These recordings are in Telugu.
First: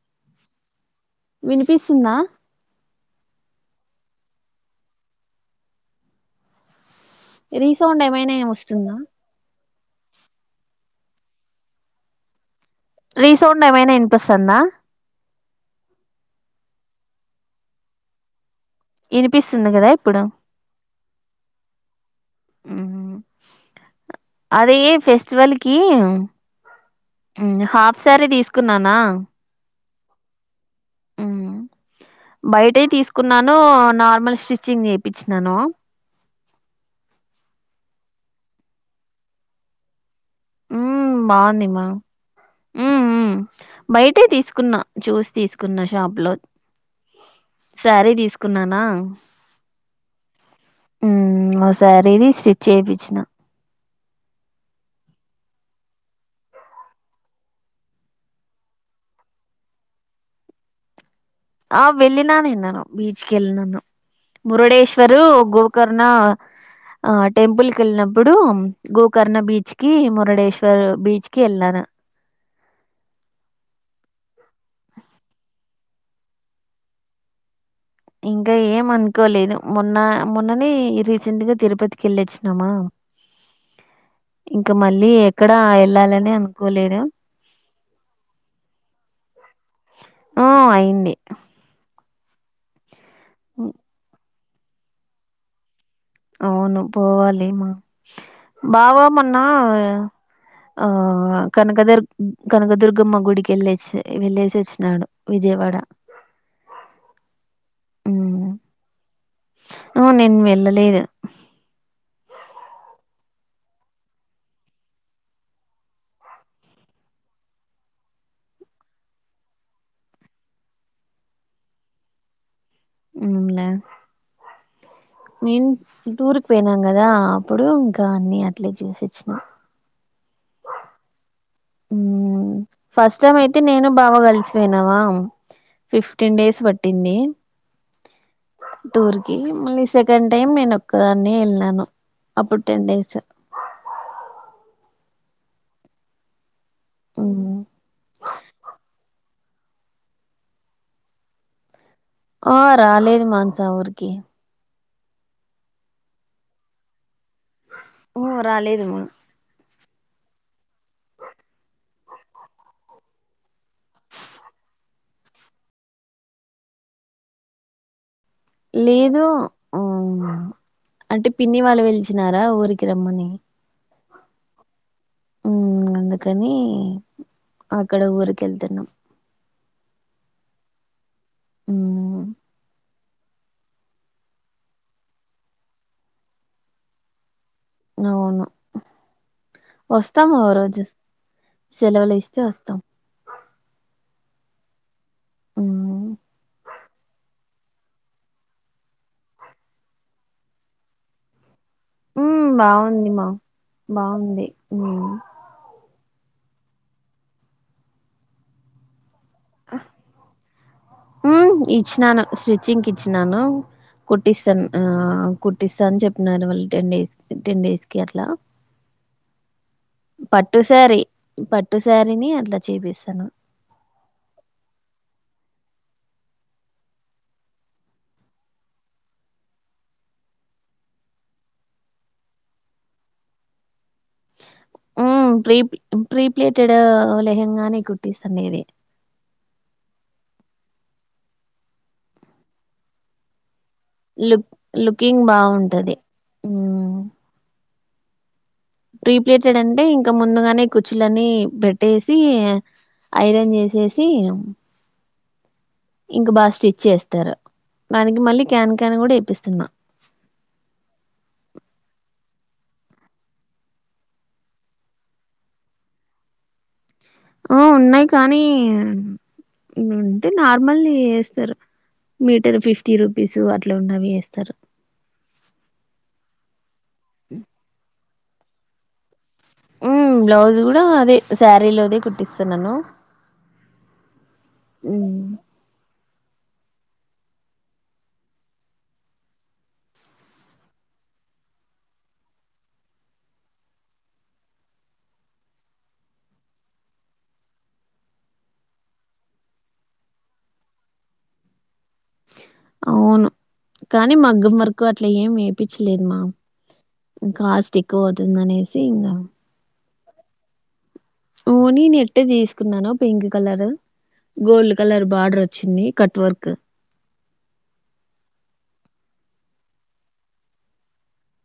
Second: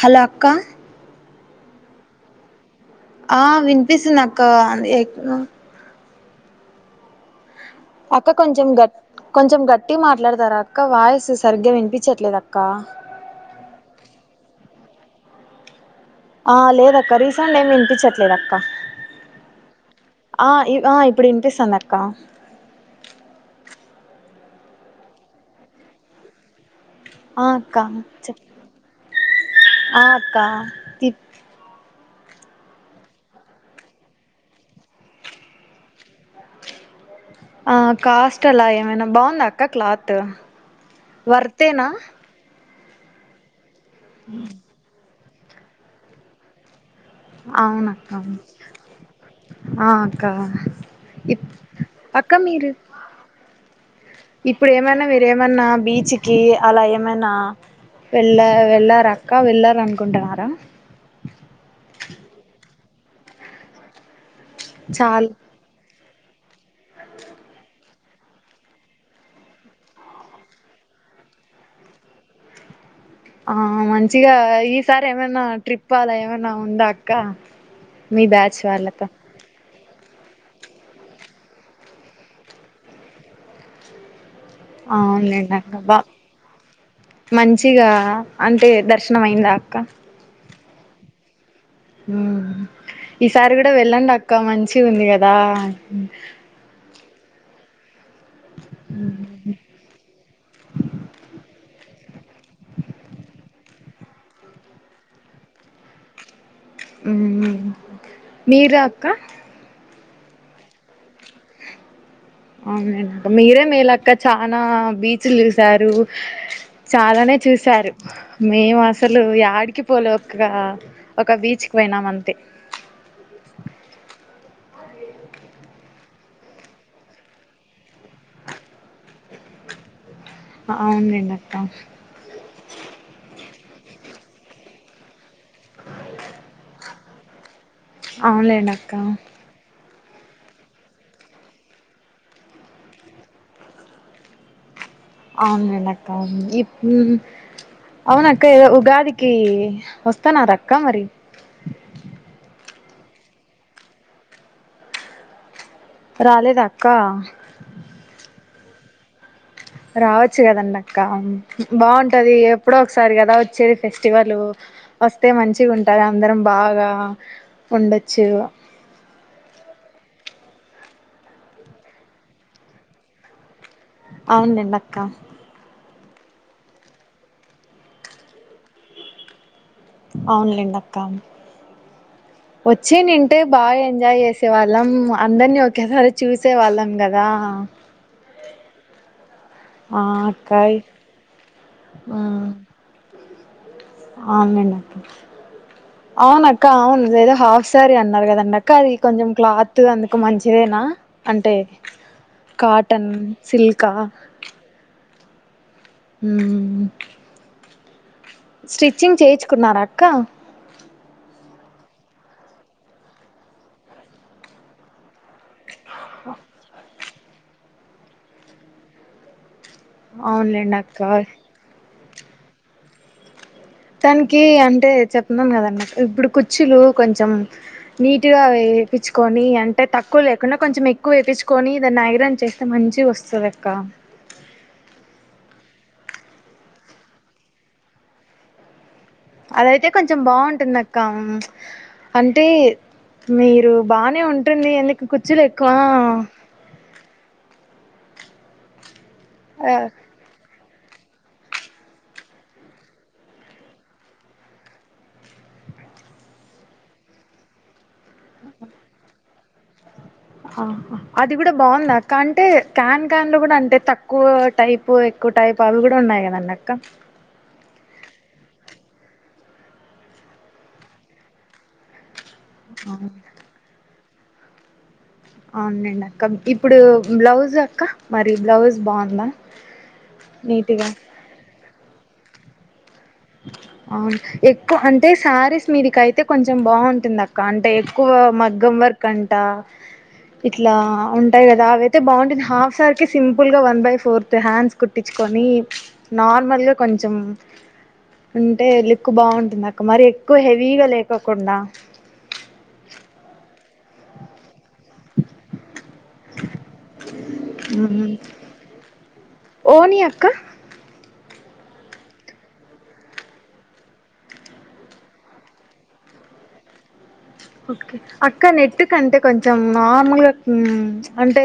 హలో అక్క వినిపిస్తుందా ఆ వినిపిస్తుంది అక్క రీసౌండ్ ఏమైనా అక్క కొంచెం వస్తుందా గట్ కొంచెం గట్టి మాట్లాడతారాక్క అక్క వాయిస్ సరిగ్గా వినిపించట్లేదు అక్క రీసౌండ్ ఏమైనా వినిపిస్తుందా ఆ లేదక్క రీసౌండ్ ఏమి వినిపించట్లేదుక్క వినిపిస్తుంది కదా ఇప్పుడు ఆ ఆ ఇప్పుడు వినిపిస్తుంది అక్కా అదే ఫెస్టివల్ కి ఆ అక్క హాఫ్ సారీ చెప్ తీసుకున్నానా ఆ అక్కా బయటయి తీసుకున్నాను నార్మల్ స్టిచ్చింగ్ చేయిపిచ్చినాను ఆ కాస్ట్ అలా ఏమైనా బాగుంది అక్క క్లాత్ వర్తేనా మ్మ్ మ్మ్ బయటే తీసుకున్నా చూసి తీసుకున్న షాప్ లో అవునక్క సారీ తీసుకున్నానా ఆ అక్క ఇప్ హ్మ్ ఓసారిది అక్క స్టిచ్ మీరు చేయిపిచ్చిన ఇప్పుడు ఏమైనా మీరేమన్నా బీచ్కి అలా ఏమైనా వెళ్ళ వెళ్ళారక్క వెళ్ళారనుకుంటున్నారా ఆ వెళ్ళ ననే నను బీచ్కిెళ్ల్ నన్న మురుడేశ్వరు చాలు గోకర్ నా టెంపుల్ కి వెళ్ళినప్పుడు గోకర్ణ బీచ్ కి మురడేశ్వర్ బీచ్ కి వెళ్ళను ఆ మంచిగా ఈసారి ఏమైనా ట్రిప్ అలా ఏమైనా ఉందా అక్క మీ ఇంకా బ్యాచ్ ఏం వాళ్ళతో అనుకోలేదు మొన్న మొన్ననే రీసెంట్గా తిరుపతికి వెళ్ళొచ్చినామా ఇంకా మళ్ళీ అవునులేండి ఎక్కడా అక్క బా వెళ్ళాలని అనుకోలేదు మంచిగా అంటే దర్శనం అయిందా అక్క ఆ అయింది ఈసారి ఉమ్, కూడా వెళ్ళండి అక్క మంచి ఉంది కదా అవును పోవాలిమా బావామన్నా ఆ కనకదుర్ కనకదుర్గమ్మ గుడికి ఎళ్ళచ్చ వెళ్లేసి వచ్చినాడు విజయవాడ హ్మ్ ఉమ్ మీరా అక్క ఆ నేను వెళ్ళలేదు అవున మీరే మీ లక్క చనా బీచ్లు చూసారు చాలానే చూసారు మేము అసలు డికి పోలే ఒక ఒక బీచ్ పోయినామ అంతే ఉమ్ లే నేను టూర్కి పోయినాం కదా అప్పుడు ఇంకా అన్ని అట్లే చూసిచ్చిన అవునండి అ ఫస్ట్ టైమ్ అయితే నేను బాగా కలిసిపోయినావా ఫిఫ్టీన్ డేస్ పట్టింది అవునులేండి అక్క టూర్కి మళ సెకండ్ టైమ్ నేను ఒక్కదాన్ని వెళ్ళను అప్పుడు టెన్ డేస్ అవునుంట అక్క మ్మ్ అవున అక్క ఏదో ఉగాది వస్తాను దక్క మరి ఆ రాలేదు మాంసా ఊరికి రాలేదు అక్క ఓ అ రాలేదు మ రావచ్చు కదండి అక్క బాగుంటది ఎప్పుడో ఒకసారి కదా వచ్చేది ఫెస్టివల్ వస్తే మంచిగా ఉంటారు అందరం బాగా ఉండొచ్చు లేదు అంటే పిన్ని వాళ్ళు వెలిచినారా ఊరికి రమ్మని అవునండి అక్క మ్మ్ అందుకని అక్కడ ఊరిక వెళ్తున్నాం అవునులేండి అక్కా అ వచ్చినుంటే బాగా ఎంజాయ్ చేసేవాళ్ళం అందరినీ ఒకేసారి చూసేవాళ్ళం కదా అవును ఆ వస్తాము ఓ అక్కాయ్ రోజు సెలవులు ఇస్తే వస్తాం అ మ్మ్ అవునక్క అవునుదో హఫ సరే అన్నారు కదండక్క అది కొంచెం క్లాత్ అందుకు మంచిదేనా అంటే మ్మ్ కాటన్ బాగుంది మా సిల్కా బాగుంది మ్మ్ హ స్టిచ్చింగ్ చేయించుకున్నార అక్క ఇచ్చినాను స్టిచ్చింగ్కి ఇచ్చినాను కుట్టిస్తాను కుట్టిస్తా అని చెప్పినను వాళ్ళ టెన్ డేస్ క టెన్ డేస్ క అట్లా అవునులేండి పట్టుసారి అక్క పట్టు సారిని అట్లా చేపిసాను ానికి అంటే చెప్తున్నాను కదన్నమాట ఇప్పుడు కుచ్చులు కొంచెం నీట్గా తెుకొని అంటే తక్కువ లేకుండా కొంచెం ఎక్కువ ఎయించుకొని దదాన్ని నాగిరం చేస్తే మంచి వస్తుంది ఎక్క ప్ర ప్రీప్లేటెడ్ లె హెంగానే కుట్టిస్తా మీది అదయితే కొంచెం బాగుంటుంది అక్క అంటే మీరు బానే లుక్ ఉంటుంది ఎందుకు లుకింగ్ కుర్చులు ఎక్కువ బాగుంటది మ్మ్ ప్రీప్లేటెడ్ అంటే ఇంకా ముందుగానే కుచులన్నీ పెట్టేసి ఐరన్ చేసేసి ఇంక బాగా స్టిచ్ చేస్తారు దానికి మళ్ళీ క్యాన్ క్యాన్ కూడా ఇప్పిస్తున్నాం ఆ అది కూడా బాగుందా అక్క అంటే క్యాన్ క్యాన్ లో కూడా అంటే తక్కువ టైపు కు టాయిపు అవి కూడా ఉన్నాయి కదన్న అక్క ఆ ఉన్నాయి కానీ ఉంటే నార్మల్ చేస్తారు మీటర్ ఫిఫ్టీ రూపీస్ అట్లా ఉన్నవి వేస్తారు అవునండి అక్క ఇప్పుడు బ్లౌజ్ అక్క మరి బ్లౌజ్ బాగుందా ఉ బ్లౌజ్ కూడా నీట్గా అదే శారీలోదే కుట్టిస్తా నన్నను అవును ఎక్కువ అంటే సారీస్ మీరికయితే కొంచెం బాగుంటుంది అక్క అంటే ఎక్కువ మగ్గం వర్క్ అంట ఇట్లా ఉంటాయి కదా అవియితే బాగుంటుంది హాఫ్ సార్ కి సింపుల్ గా వన్ బై ఫోర్త్ హ్యాండ్స్ కుట్టించు కొని నార్మల్గా కొంచెం [unintelligible] ఉంటే లిక్కు బాగుంటుంద అక్క మరి ఎక్కువ హెవీగా లేకోకుండా అవును కానీ మగ్గ మర్కు ఎకు అట్లా ఏం వేపించలేదుమా కాస్ట్ ఎక్కువ అవుతుంద అనేసి ఇంకా ఓ ని అక్క ఓ నేను ఎట్ట తీసుకున్నాను pink colour gold colour border వచ్చింది కట్ వర్క్ ఓకే అక్కడ నెట్టు కంటే కొంచెం నార్మల్గా అంటే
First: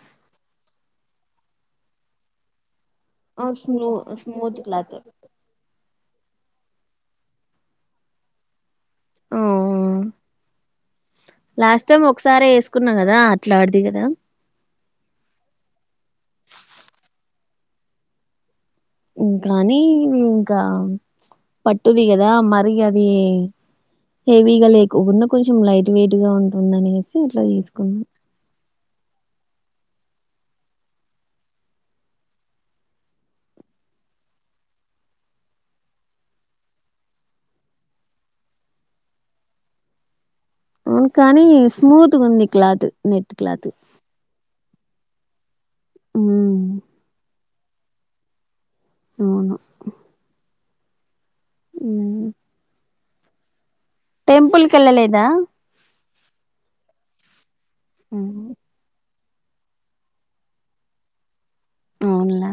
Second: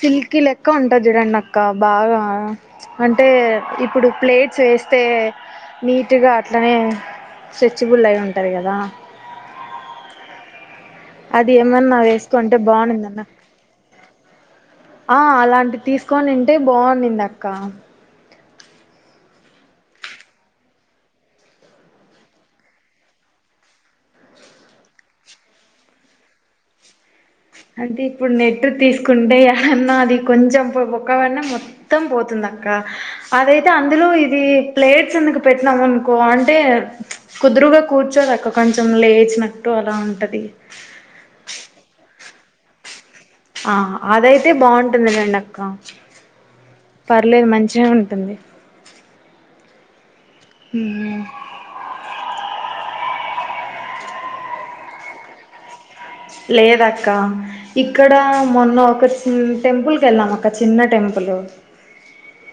సిల్క్ లెక్క ఉంటది చూడండి అక్క బాగా అంటే స్మూ ఇప్పుడు స్మూత్ ప్లేట్స్ క్లాత్ వేస్తే నీటుగా అట్లనే స్ట్రెచబుల్ అయి ఉంటారు కదా ఓ అది లాస్ట్ ఏమన్నా నా టైం ఒకసారి వేసుకోంటే వేసుకున్నా బాగుంటుంద కదా అన్న అట్లాడిది కదా అలాంటి తీసుకొని తంటే బాగున్నింది అక్క కానీ ఇంకా పట్టుది కదా మరి అది హెవీగా లేకోకుండా కొంచెం లైట్ వెయిట్ గా ఉంటుందనేసి అంటే ఇప్పుడు నెట్ర్ తీసు ంటే అ అది కొంచెం పొక్కవ మొత్తం పోతుందాంక్క అదైతే అందులో ఇది ప్లేట్స్ ఎందుకు పెట్నాం అనుకో అంటే కుదురుగా కూర్చ అ కొంచె లేచినట్టు అలా ఉంటది ఉవునుకానీ స్మూత్ ఉంది కలా అదు ఆ అదయితే బాగుంటుంది రండి అక్క ఉమ్, పర్లేదు మంచి వచ్చే ఉంటుంది నవును హ అ టెంపుల్ కెళ్లలేదా లేదక్క ఇక్కడ ఉమ్, మొన్న ఒక టెంపుల్కి వెళ్ళాం అక్క చిన్న టెంపుల్ అవునులా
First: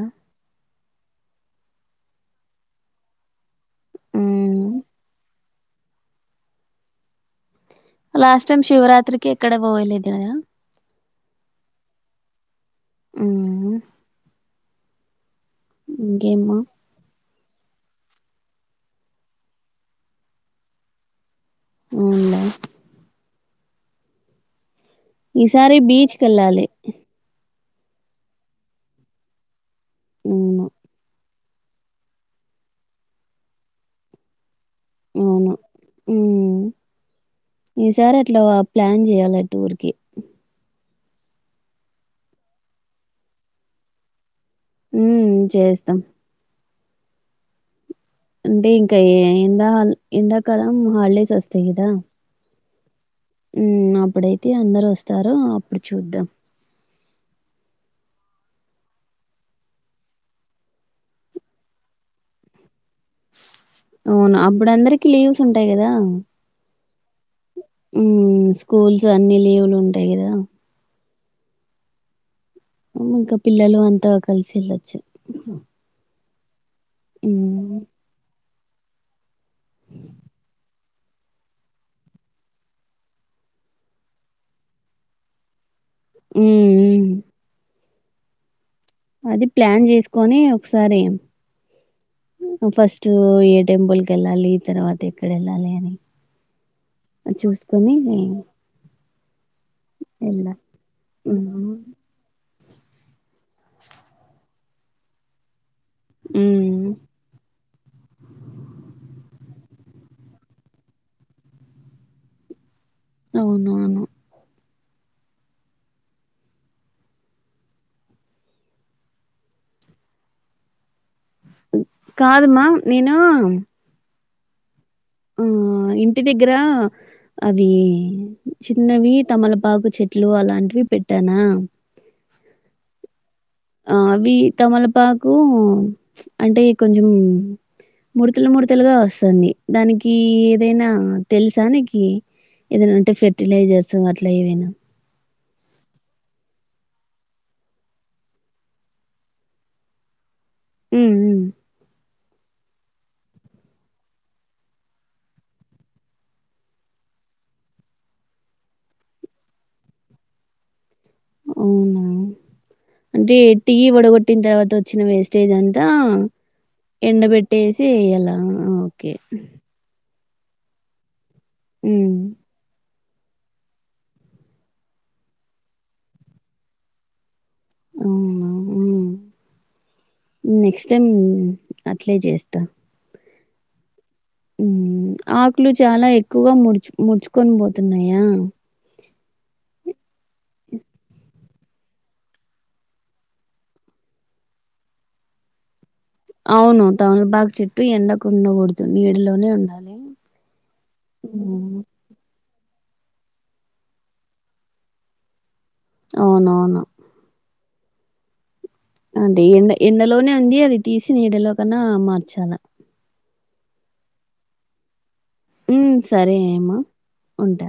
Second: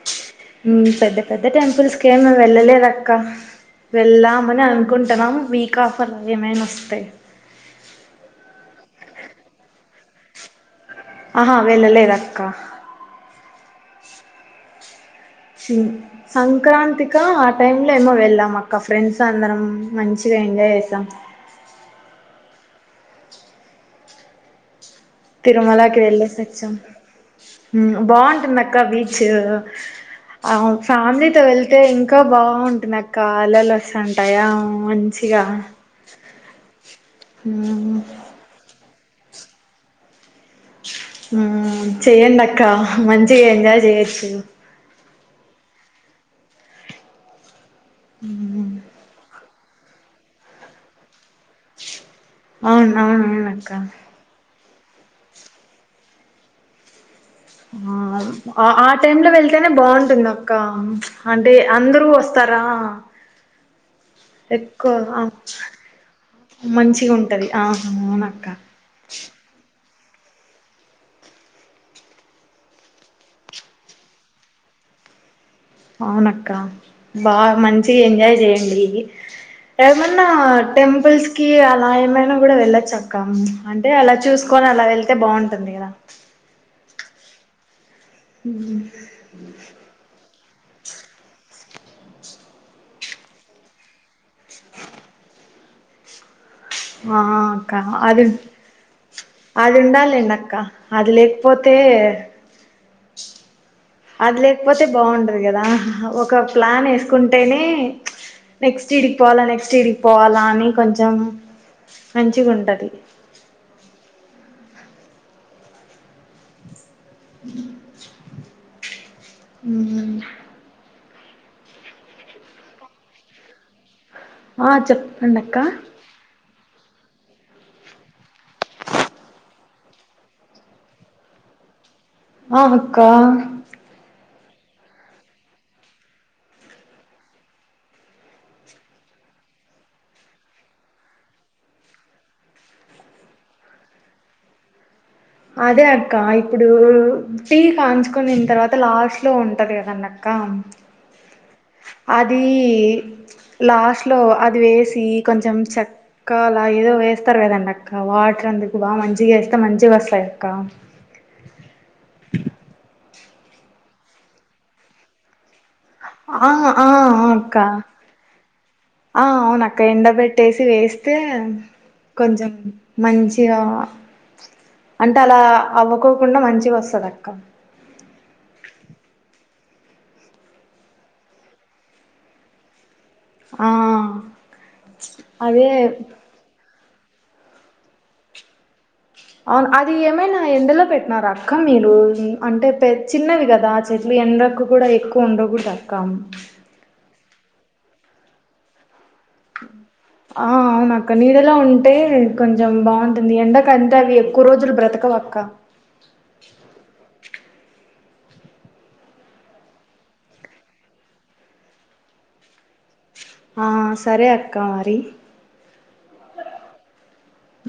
పెద్ద పెద్ద టెంపుల్స్కేమ వెళ్ళలేదక్క వెళ్ళామని అనుకుంటున్నాం వీక్ ఆఫ్ అలా ఏమైనా వస్తాయి లాస్ట్ టైం శివరాత్రికి ఎక్కడ పోయలేదు కదా ఆహా వెళ్ళలేదు అక్క ఆ సి సంక్రాంతక టైంలో ఏమో వెళ్ళాం అక్క ఫ్రెండ్స్ అందరం మంచిగా ఎంజాయ్ చేసాం అవుంట ఈసారి తిరుమలకి బీచ్కి వెళ్ళేసి వెళ్ళాలి వచ్చాం బాగుంటుంది అక్క బీచ్ ఆ అవును ఫ్యామిలీ అత వెళ్తే ఇంకా బాగుంటుంది అక్కళ్ళలు వస్తుంటాయా మంచించిగా అవును ఉమ్. ఈసారి అట్లా ప్లాన్ చేయాలి ఆ టూర్కిి చె్యంటక్కా మంచించి ఎంజాయ్ చేయచ్చ ఉ చేస్తాం అంటే మ్మ్ ఇంకా ఎడా ఎండాకాలం హల్డేస్ వస్తాయి కదా అవును అవునవును ఉ అక్క అప్పుడైతే అందరు వస్తారు అప్పుడు చూద్దాం ఆ ఆ టైమ్ లో వెళ్తేనే బాగుంటుంది అక్క అంటే అందరూ వస్తారు స్తరా అవున అప్పుడు అందరికి ఆ లీవ్స్ ఉంటాయి కదా మంచిగా ఉంటది ఆ ఉ అవునక్క స్కూల్స్ అన్ని లీవ్లు ఉంటాయి కదా ఇంక పిల్లలు అంతా కలిసి వెళ్ళచ్చు అవునక్క బాగ మంచిగ ఎంజాయ్ చేయండి ఏమన్నా టెంపుల్స్ కి అలా ఏమైన కూడ వెళ్ళచ్చక్కా అంటే అలా చూసుకోని అలా వెళ్తే బాగుంటుంది కదా ఉమ్ ఉ ఉహు అది ప్లాన్ చేసుకొని ఒకసారి ఫస్ట్ ఏ టెంపుల్కి వెళ్ళాలి తర్వాత ఎక్కడ వెళ్ళాలి అని ఆ అక్క చూసుకొని అది అది ఉండాలేండి అక్క ఎళ్దాం. అది లేక్పోతే హ్మ్. అది లేక్పోతే బాగుండదు కదా ఒక హ్మ్. ప్లాన్ వేసుకుంటేనే నెక్స్ట్ ఈడికి పోవాలా నెక్స్ట్ ఈడికి పోవాల అని కొంచం మంచిగ ఉంటది అవును అను ఉహు కాదుమా నేను ఆ ఆ చెప్పండక్క ఇంటి దగ్గర అ వీ చిన్నవి తమలపాకు చెట్లు అలాంటివి పెట్టాన న మావక్క ఆ అవి తమలపాకు అంటే కొంచం ముడుతలు మడ్తలుగా వస్తుంది దానికీ ఏదైనా తెలుసానికి ఏదనా ఉం టే ఫెర్టిలైజర్స్ అట్లా ఏవైనా అదే అక్క ఇప్పుడూ టీ కాంచుకునిన తర్వాత లాస్ట్ లో ఉంటది కదన్న అక్క ఉమ్ ఉ అది లాస్ట్లో అది వేసి కొంచం చక్కలా ఏదో వేస్తరు కదండక్క వాటర్ అందుకు బాగ మంచిగా వేస్తే మంచిగా వస్తాయి అక్క అవున అంటే టీ వడగొట్టిన తర్వాత వచ్చిన వేస్టేజ్ అంత ఆ ఆ అ అక్క ఎయ్యాలా ఓకే ఆ అవునక్క ఎండ పెట్ ట్టేసి వేసై హ్మ్ కొంచం మంచిగా అంటే అలా అవ్వకోకుండ మంచిగ వస్తది అక్క ఊహు ఉ నెక్స్ట్ టైమ్ అట్లే చేస్తా ఆ అదే ఆకులు చాలా ఎక్కువగా ముడుచు ముడుచుకొని పోతున్నాయా అవును అది ఏమైనా ఎండలో పెట్టినారా అక్క మీరు అంటే పె చిన్నవి కదా చెట్లు ఎండకు కూడ ఎక్కువ ఉండ కూడదు అక్కా అవును తమలపాక్ చెట్టు ఎండకుండ గూడదు ఆ అవునక్క నీడెలో హ్మ్. ఉంటే కొంచం కొంచెం బాగుంటుంది ఎండ కంతే అవి ఎక్కువ రోజులు బ్రతక వక్క అవునవును. అంటే ఎండ ఎండలోనే ఉంది అది తీసి నీడలో కన్నా మార్చాల ఆ సరే అక్కా మరి మ్ సరే హేమ ఉంటా